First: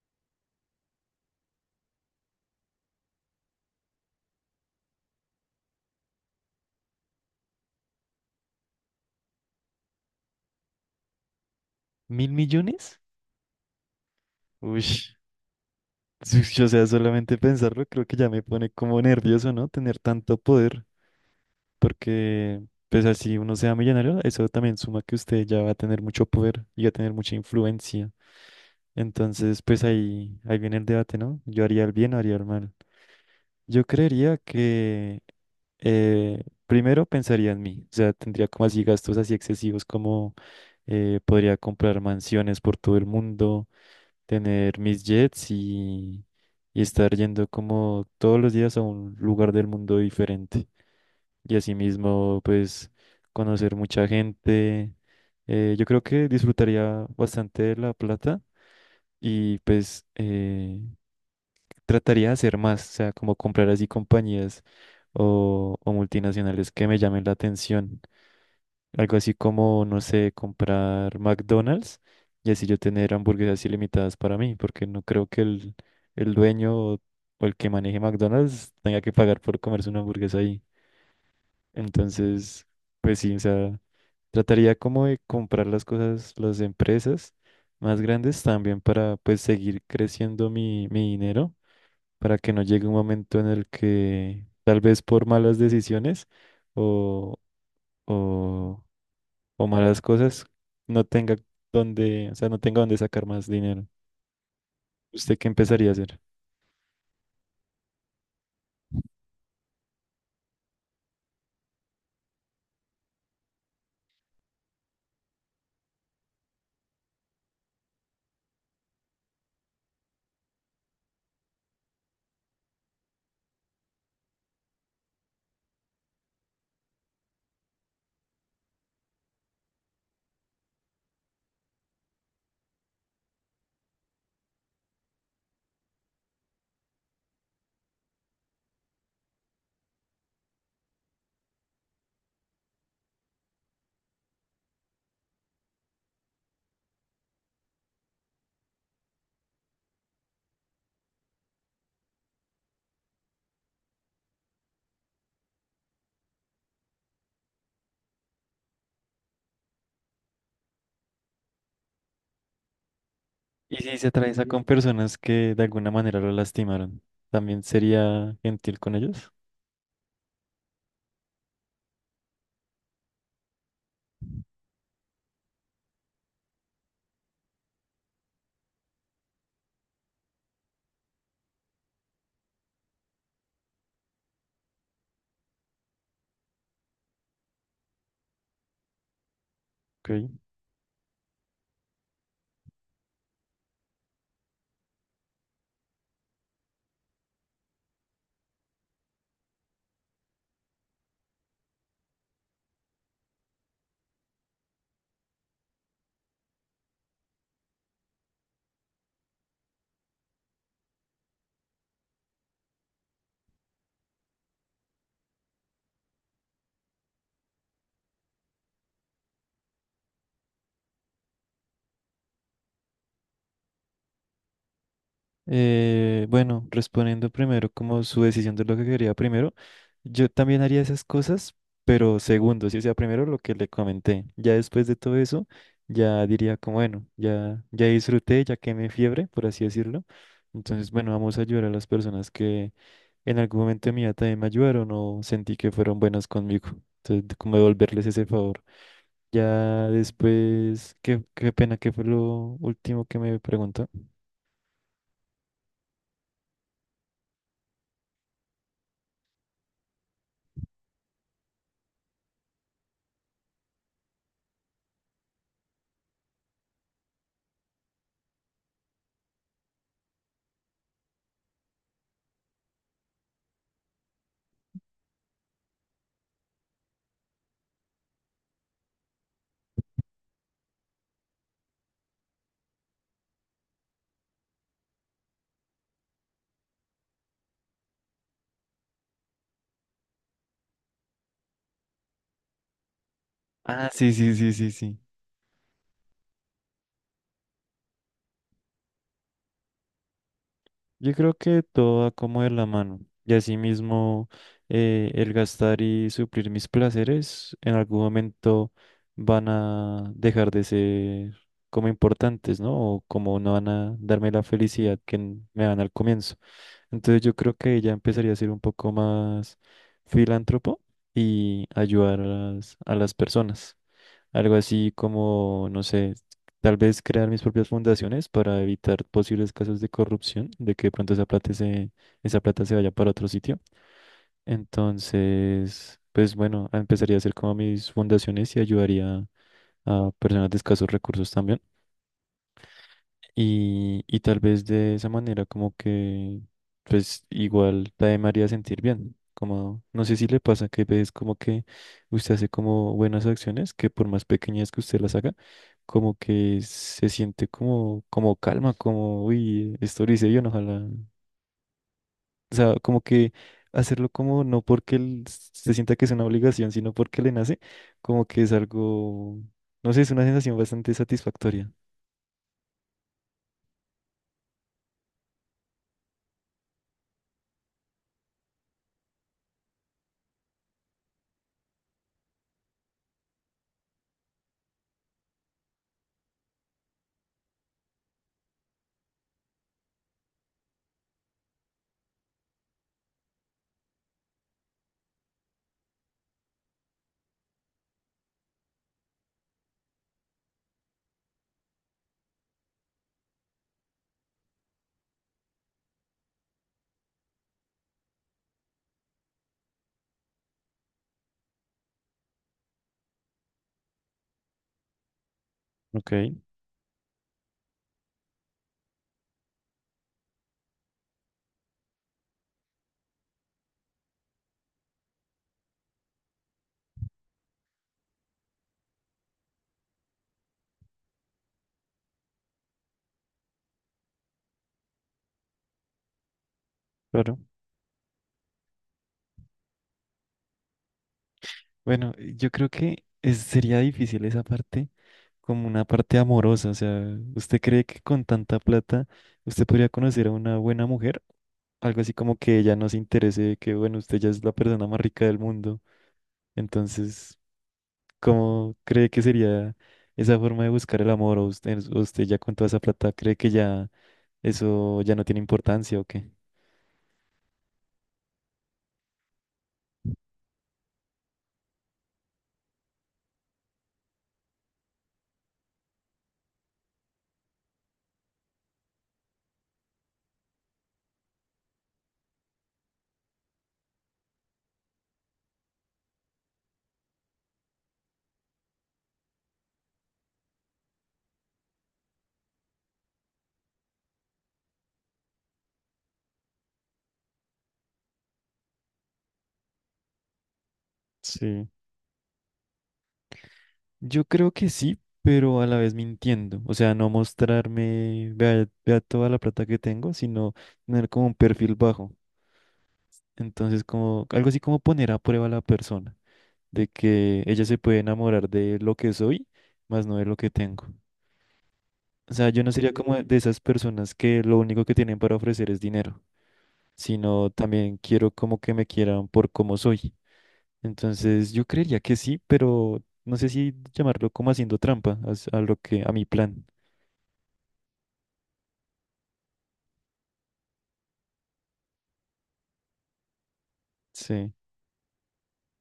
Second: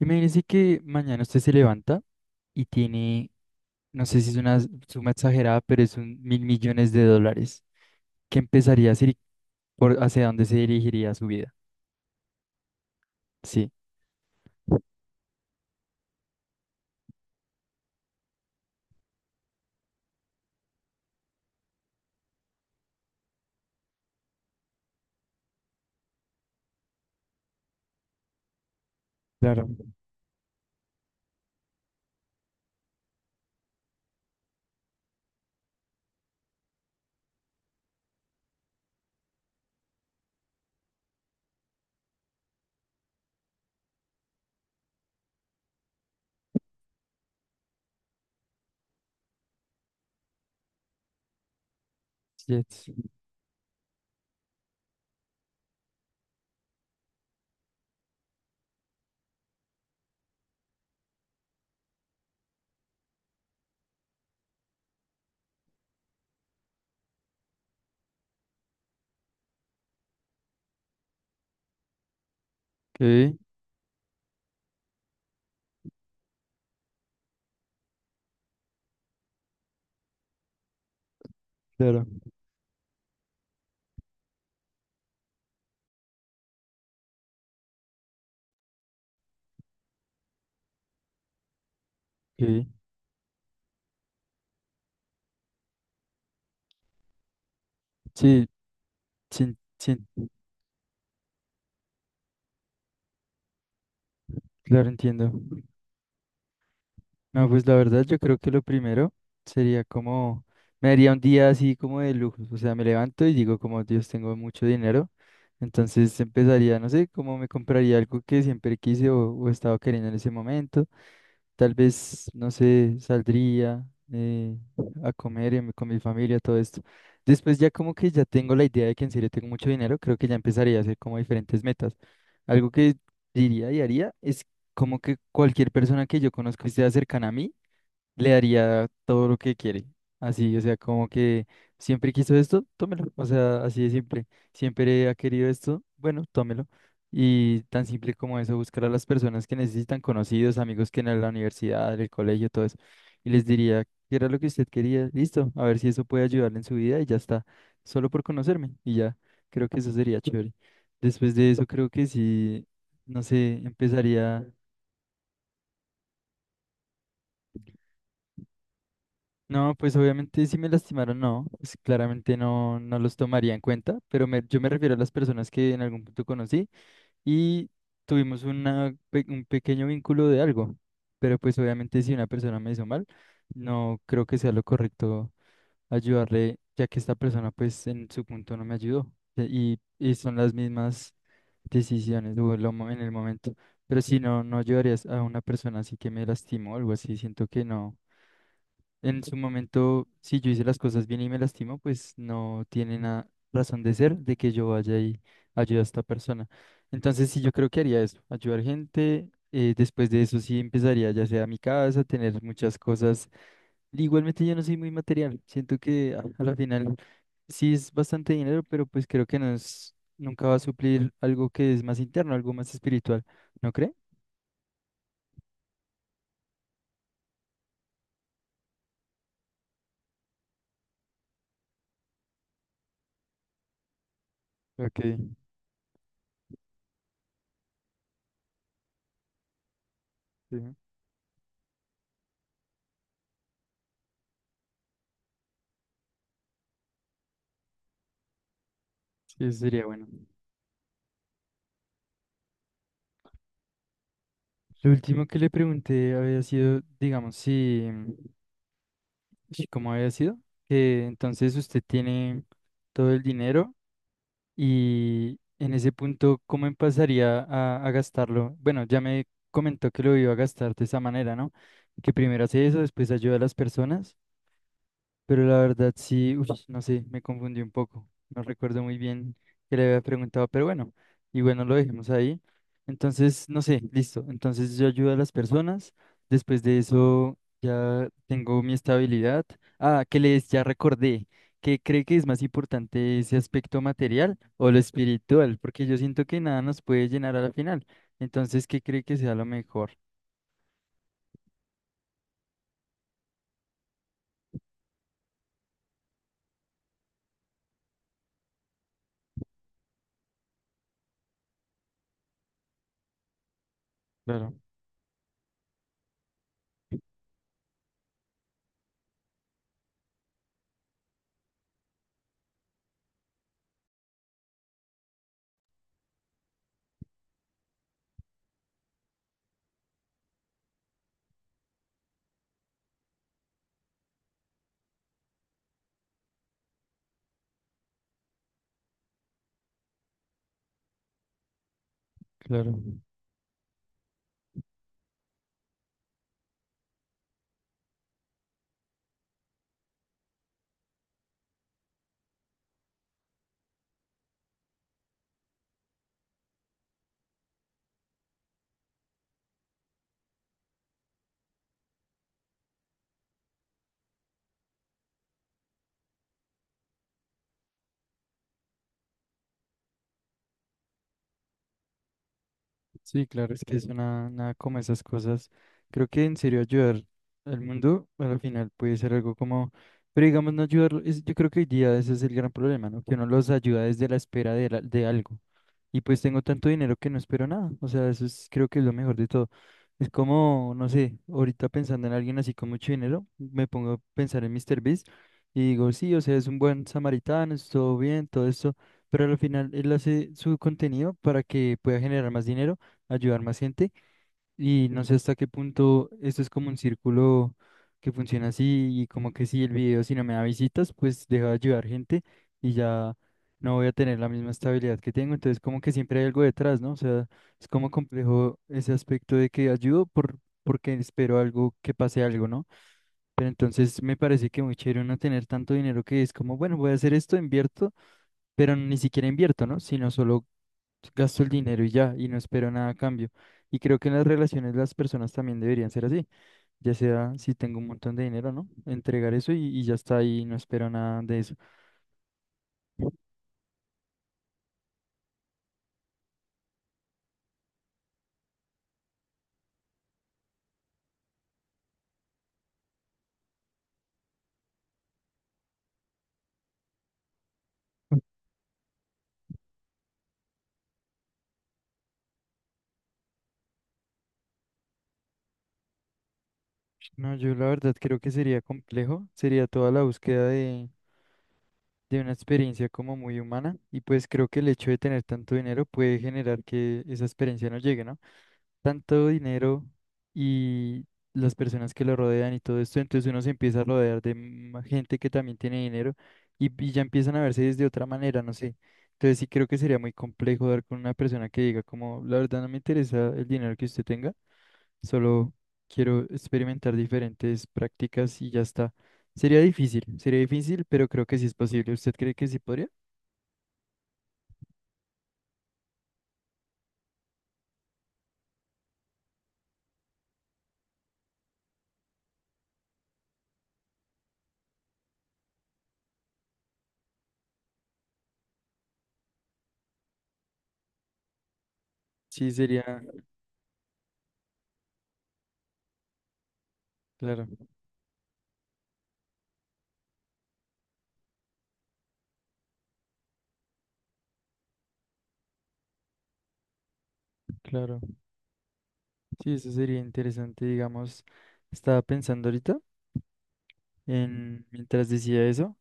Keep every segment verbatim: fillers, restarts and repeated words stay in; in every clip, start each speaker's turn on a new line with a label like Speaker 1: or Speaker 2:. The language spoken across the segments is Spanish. Speaker 1: Imagínese que mañana usted se levanta y tiene, no sé si es una suma exagerada, pero es un mil millones de dólares. ¿Qué empezaría a hacer y por hacia dónde se dirigiría su vida?
Speaker 2: ¿Mil millones?
Speaker 1: Sí.
Speaker 2: Uy, o sea, solamente pensarlo creo que ya me pone como nervioso, ¿no? Tener tanto poder, porque pues así uno sea millonario, eso también suma que usted ya va a tener mucho poder y va a tener mucha influencia. Entonces,
Speaker 1: Claro.
Speaker 2: pues ahí, ahí viene el debate, ¿no? ¿Yo haría el bien o haría el mal? Yo creería que eh, primero pensaría en mí, o sea, tendría como así gastos así excesivos como eh, podría comprar mansiones por todo el mundo, tener mis jets y, y estar yendo como todos los días a un lugar del mundo diferente. Y asimismo,
Speaker 1: Jets.
Speaker 2: pues conocer mucha gente. Eh, yo creo que disfrutaría bastante de la plata y pues eh, trataría de hacer más, o sea, como comprar así compañías o, o multinacionales que me llamen la atención. Algo así como, no sé, comprar McDonald's y así yo tener
Speaker 1: Ok,
Speaker 2: hamburguesas ilimitadas para mí, porque no creo que el, el dueño o, o el que maneje McDonald's tenga que pagar por comerse una hamburguesa ahí.
Speaker 1: claro.
Speaker 2: Entonces, pues sí, o sea, trataría como de comprar las cosas, las empresas más grandes también para pues seguir creciendo mi, mi dinero, para que no
Speaker 1: Ok.
Speaker 2: llegue un momento en el que tal vez por malas decisiones o...
Speaker 1: Sí,
Speaker 2: o
Speaker 1: sí,
Speaker 2: o
Speaker 1: sí,
Speaker 2: malas cosas, no tenga donde, o sea, no tenga donde sacar más dinero.
Speaker 1: claro, entiendo.
Speaker 2: ¿Usted qué empezaría a hacer?
Speaker 1: No, pues la verdad yo creo que lo primero sería como, me daría un día así como de lujos, o sea, me levanto y digo como Dios, tengo mucho dinero, entonces empezaría, no sé, como me compraría algo que siempre quise o, o estaba queriendo en ese momento, tal vez, no sé, saldría eh, a comer y me- con mi familia, todo esto. Después ya como que ya tengo la idea de que en serio tengo mucho dinero, creo que ya empezaría a hacer como diferentes metas. Algo que diría y haría es como que cualquier persona que yo conozco y sea cercana a mí, le daría todo lo que quiere. Así, o sea, como que siempre quiso esto, tómelo. O sea, así de simple. Siempre ha querido esto, bueno, tómelo. Y tan simple como eso, buscar a las personas que necesitan, conocidos, amigos que en la universidad, en el colegio, todo eso. Y les diría, ¿qué era lo que usted quería? Listo, a ver si eso puede ayudarle en su vida y ya está. Solo por conocerme y ya. Creo que eso sería chévere. Después de eso, creo que sí, no sé,
Speaker 2: Y si se atraviesa
Speaker 1: empezaría.
Speaker 2: con personas que de alguna manera lo lastimaron, ¿también sería gentil con ellos?
Speaker 1: No, pues obviamente si me lastimaron, no, pues claramente no, no los tomaría en cuenta, pero me- yo me refiero a las personas que en algún punto conocí y tuvimos una, pe- un pequeño vínculo de algo, pero pues obviamente si una persona me hizo mal, no creo que sea lo correcto ayudarle, ya que esta persona pues en su punto no me ayudó e- y, y
Speaker 2: Ok.
Speaker 1: son las mismas decisiones o lo mo- en el momento, pero si no, no ayudarías a una persona así que me lastimó o algo así, siento que no. En su momento, si yo hice las cosas bien y me lastimo, pues no tiene nada razón de ser de que yo vaya y ayude a esta persona. Entonces, sí, yo creo que haría eso, ayudar gente. Eh, después de eso, sí empezaría ya sea a mi casa, tener muchas cosas. Igualmente, yo no soy muy material. Siento que a, a la final sí es bastante dinero, pero pues creo que no es, nunca va a suplir algo que es más interno, algo más espiritual. ¿No cree?
Speaker 2: Eh, bueno, respondiendo primero como su decisión de lo que quería primero, yo también haría esas cosas, pero segundo, si sea primero lo que le comenté, ya después de todo
Speaker 1: Ok,
Speaker 2: eso, ya diría como, bueno, ya, ya disfruté, ya quemé fiebre, por así decirlo.
Speaker 1: sí,
Speaker 2: Entonces, bueno, vamos a ayudar a las personas que en algún momento de mi vida también me ayudaron o sentí que fueron buenas conmigo. Entonces, de como devolverles ese favor.
Speaker 1: sí, eso sería
Speaker 2: Ya
Speaker 1: bueno.
Speaker 2: después, qué, qué pena que fue lo último que me preguntó.
Speaker 1: Lo último que le pregunté había sido, digamos, si, si cómo había sido, que entonces usted tiene todo el dinero y en ese punto, ¿cómo empezaría a, a gastarlo? Bueno, ya me comentó que lo iba a gastar de esa manera, ¿no? Que primero hace eso, después ayuda a las personas. Pero la verdad sí, uy, no sé, me confundí un poco. No recuerdo muy bien que le había preguntado, pero bueno, y bueno, lo dejemos ahí. Entonces, no sé, listo. Entonces yo ayudo a las personas. Después de eso ya tengo mi estabilidad. Ah, que les ya recordé. ¿Qué cree que es más importante ese aspecto
Speaker 2: Ah, sí, sí,
Speaker 1: material
Speaker 2: sí,
Speaker 1: o
Speaker 2: sí,
Speaker 1: lo
Speaker 2: sí.
Speaker 1: espiritual? Porque yo siento que nada nos puede llenar a la final. Entonces, ¿qué cree que sea lo mejor?
Speaker 2: Yo creo que todo va como de la mano. Y asimismo eh, el gastar y suplir mis placeres en algún momento van a dejar de ser como importantes, ¿no? O como no van a darme la
Speaker 1: Claro,
Speaker 2: felicidad que me dan al comienzo. Entonces yo creo que ella empezaría a ser un poco más filántropo y ayudar a las, a las personas. Algo así como, no sé, tal vez crear mis propias fundaciones para evitar posibles casos de corrupción, de que de pronto esa plata se, esa plata se vaya para otro sitio. Entonces, pues bueno, empezaría a hacer como mis fundaciones y ayudaría a personas de escasos recursos también.
Speaker 1: claro.
Speaker 2: Y, y tal vez de esa manera como que, pues igual también me haría sentir bien. Como, no sé si le pasa que ves como que usted hace como buenas acciones, que por más pequeñas que usted las haga, como que se siente como, como calma, como, uy, esto lo hice bien, ojalá. O sea, como que hacerlo como no porque él se sienta que es una obligación, sino porque le nace, como que es algo, no sé, es una sensación bastante satisfactoria.
Speaker 1: Sí, claro, es que es una, nada como esas cosas. Creo que en serio ayudar al mundo pues, al final puede ser algo como, pero digamos no ayudarlo, es- yo creo que hoy día ese es el gran problema, ¿no? Que uno los ayuda desde la espera de, la- de algo. Y pues tengo tanto dinero que no espero nada. O sea, eso es, creo que es lo mejor de todo. Es como, no sé, ahorita pensando en alguien así con mucho dinero, me pongo a pensar en míster Beast y digo, sí, o sea, es un buen samaritano, es todo bien, todo esto, pero al final él hace su contenido para que pueda generar más dinero ayudar más gente y no sé hasta qué punto esto es como un círculo que funciona así y como que si el video si no me da visitas, pues deja de ayudar gente y ya no voy a tener la misma estabilidad que tengo, entonces como que
Speaker 2: Ok,
Speaker 1: siempre hay algo detrás, ¿no? O sea, es como complejo ese aspecto de que ayudo por porque espero algo que pase algo, ¿no? Pero entonces me parece que muy chévere no tener tanto dinero que es como, bueno, voy a hacer esto, invierto, pero ni siquiera invierto, ¿no? Sino solo gasto el dinero y ya, y no espero nada a cambio. Y creo que en las relaciones las personas también deberían ser así, ya sea
Speaker 2: claro.
Speaker 1: si tengo un montón de dinero, ¿no? Entregar eso y, y ya está ahí, no espero nada de eso.
Speaker 2: Bueno, eh, yo creo que es- sería difícil esa parte como una parte amorosa. O sea, ¿usted cree que con tanta plata usted podría conocer a una buena mujer? Algo así como que ella no se interese, que bueno, usted ya es la persona más rica del mundo. Entonces, ¿cómo cree que sería esa forma de buscar el amor? ¿O usted, usted ya con toda esa plata cree que ya eso ya no tiene importancia o qué?
Speaker 1: No, yo la verdad creo que sería complejo, sería toda la búsqueda de, de una experiencia como muy humana y pues creo que el hecho de tener tanto dinero puede generar que esa experiencia no llegue, ¿no? Tanto dinero y las personas que lo rodean y todo esto, entonces uno se empieza a rodear de ma- gente que también tiene dinero y, y ya empiezan a verse desde otra manera, no sé. Entonces sí creo que sería muy complejo dar con una persona que diga como, la verdad no me interesa el dinero que usted tenga. Solo quiero experimentar diferentes prácticas y ya está. Sería difícil, sería difícil, pero creo que sí es
Speaker 2: Sí.
Speaker 1: posible. ¿Usted cree que sí podría?
Speaker 2: Yo creo que sí, pero a la vez mintiendo. O sea, no mostrarme, vea, vea toda la plata que tengo, sino tener como un perfil bajo. Entonces, como algo así como poner a prueba a la persona, de que ella se puede enamorar de lo que soy, más no de lo que tengo. O sea,
Speaker 1: Sí,
Speaker 2: yo no sería
Speaker 1: sería,
Speaker 2: como de esas personas que lo único que tienen para ofrecer es dinero,
Speaker 1: claro,
Speaker 2: sino también quiero como que me quieran por cómo soy. Entonces, yo creería que sí, pero no sé si llamarlo como haciendo trampa as- a lo que a mi plan.
Speaker 1: claro. Sí, eso sería interesante, digamos. Estaba pensando ahorita
Speaker 2: Sí.
Speaker 1: en, mientras decía eso.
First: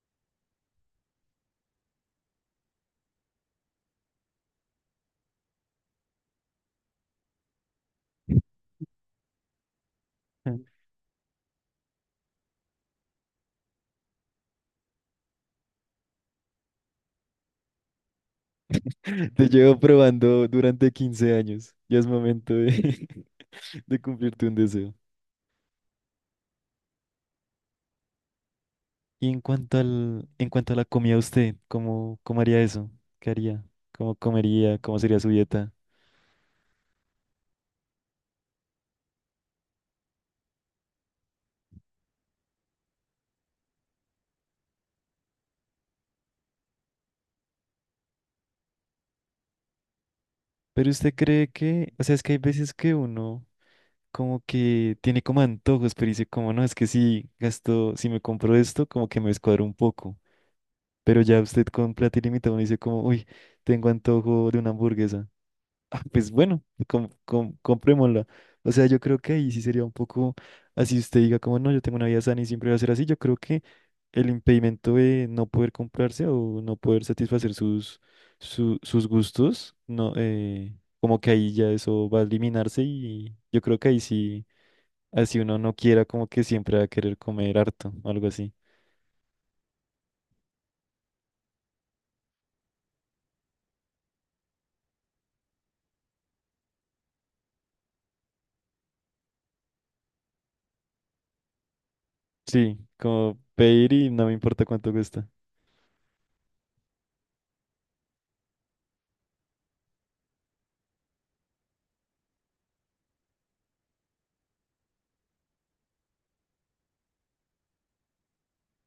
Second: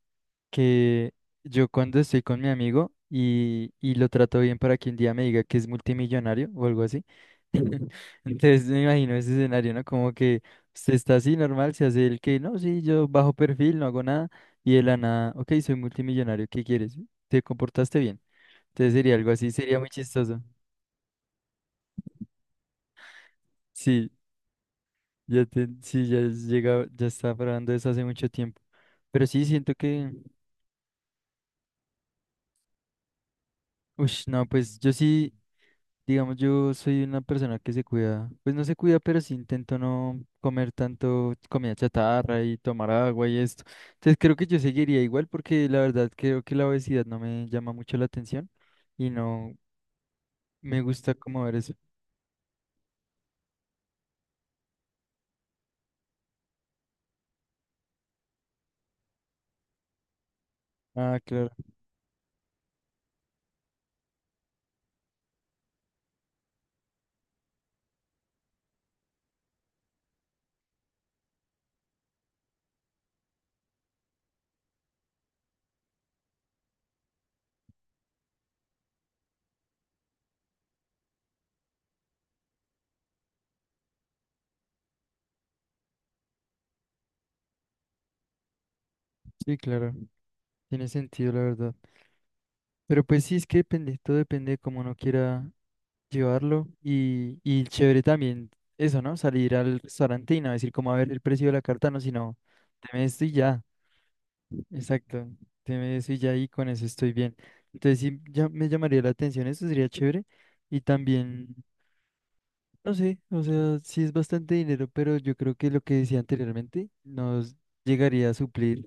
Speaker 1: Que yo cuando estoy con mi amigo y, y lo trato bien para que un día me diga que es multimillonario o algo así. Entonces me imagino ese escenario, ¿no? Como que usted está así normal, se hace el que, no, sí, yo bajo perfil, no hago nada, y de la nada, ok, soy multimillonario, ¿qué quieres? ¿Te comportaste bien? Entonces sería algo
Speaker 2: Te
Speaker 1: así, sería
Speaker 2: llevo
Speaker 1: muy chistoso.
Speaker 2: probando durante quince años. Ya es momento de, de
Speaker 1: Sí,
Speaker 2: cumplirte un deseo.
Speaker 1: ya te, sí, ya es llegado, ya estaba probando eso hace mucho tiempo. Pero
Speaker 2: Y en
Speaker 1: sí siento
Speaker 2: cuanto
Speaker 1: que,
Speaker 2: al, en cuanto a la comida, usted, ¿cómo, cómo haría eso? ¿Qué haría? ¿Cómo
Speaker 1: uff, no, pues
Speaker 2: comería?
Speaker 1: yo
Speaker 2: ¿Cómo sería su
Speaker 1: sí.
Speaker 2: dieta?
Speaker 1: Digamos, yo soy una persona que se cuida, pues no se cuida, pero sí intento no comer tanto comida chatarra y tomar agua y esto. Entonces creo que yo seguiría igual porque la verdad creo que la obesidad no me llama mucho la atención y no me
Speaker 2: Pero
Speaker 1: gusta
Speaker 2: usted
Speaker 1: como
Speaker 2: cree
Speaker 1: ver eso.
Speaker 2: que, o sea, es que hay veces que uno como que tiene como antojos, pero dice como, no, es que si gasto, si me compro esto, como que me descuadro un poco.
Speaker 1: Ah,
Speaker 2: Pero ya
Speaker 1: claro,
Speaker 2: usted con plata ilimitada uno dice como, uy, tengo antojo de una hamburguesa. Ah, pues bueno, com- com- comprémosla. O sea, yo creo que ahí sí sería un poco así usted diga como no, yo tengo una vida sana y siempre va a ser así. Yo creo que el impedimento de no poder comprarse o no poder satisfacer sus, su- sus gustos, no, eh, como que ahí ya eso va a eliminarse y yo creo que ahí sí, así uno no quiera como que siempre va a querer comer harto o algo así.
Speaker 1: sí, claro, tiene sentido la verdad. Pero pues sí, es que depende, todo depende de cómo uno quiera llevarlo y, y chévere también eso, ¿no? Salir al restaurante y no decir cómo a ver el precio de la carta, no, sino
Speaker 2: Sí,
Speaker 1: deme esto y
Speaker 2: como
Speaker 1: ya.
Speaker 2: pedir y no me importa cuánto cuesta.
Speaker 1: Exacto, tiene eso y ya ahí con eso estoy bien. Entonces sí ya me llamaría la atención, eso sería chévere. Y también, no sé, o sea, sí es bastante dinero, pero yo creo que lo que decía anteriormente nos llegaría a suplir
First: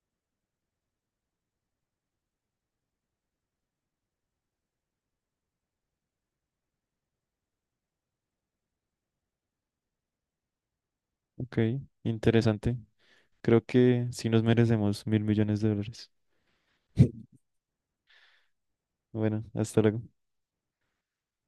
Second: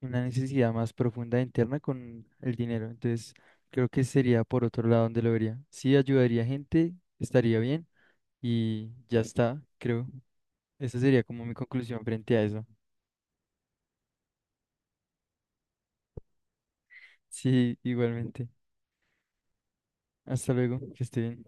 Speaker 1: una necesidad más profunda interna con el dinero. Entonces creo que sería por otro lado donde lo vería. Sí ayudaría a gente, estaría bien y ya está, creo. Esa sería como mi
Speaker 2: Ok,
Speaker 1: conclusión frente a eso.
Speaker 2: interesante. Creo que sí nos merecemos mil millones de dólares.
Speaker 1: Sí, igualmente.
Speaker 2: Bueno, hasta luego.
Speaker 1: Hasta luego, que esté bien.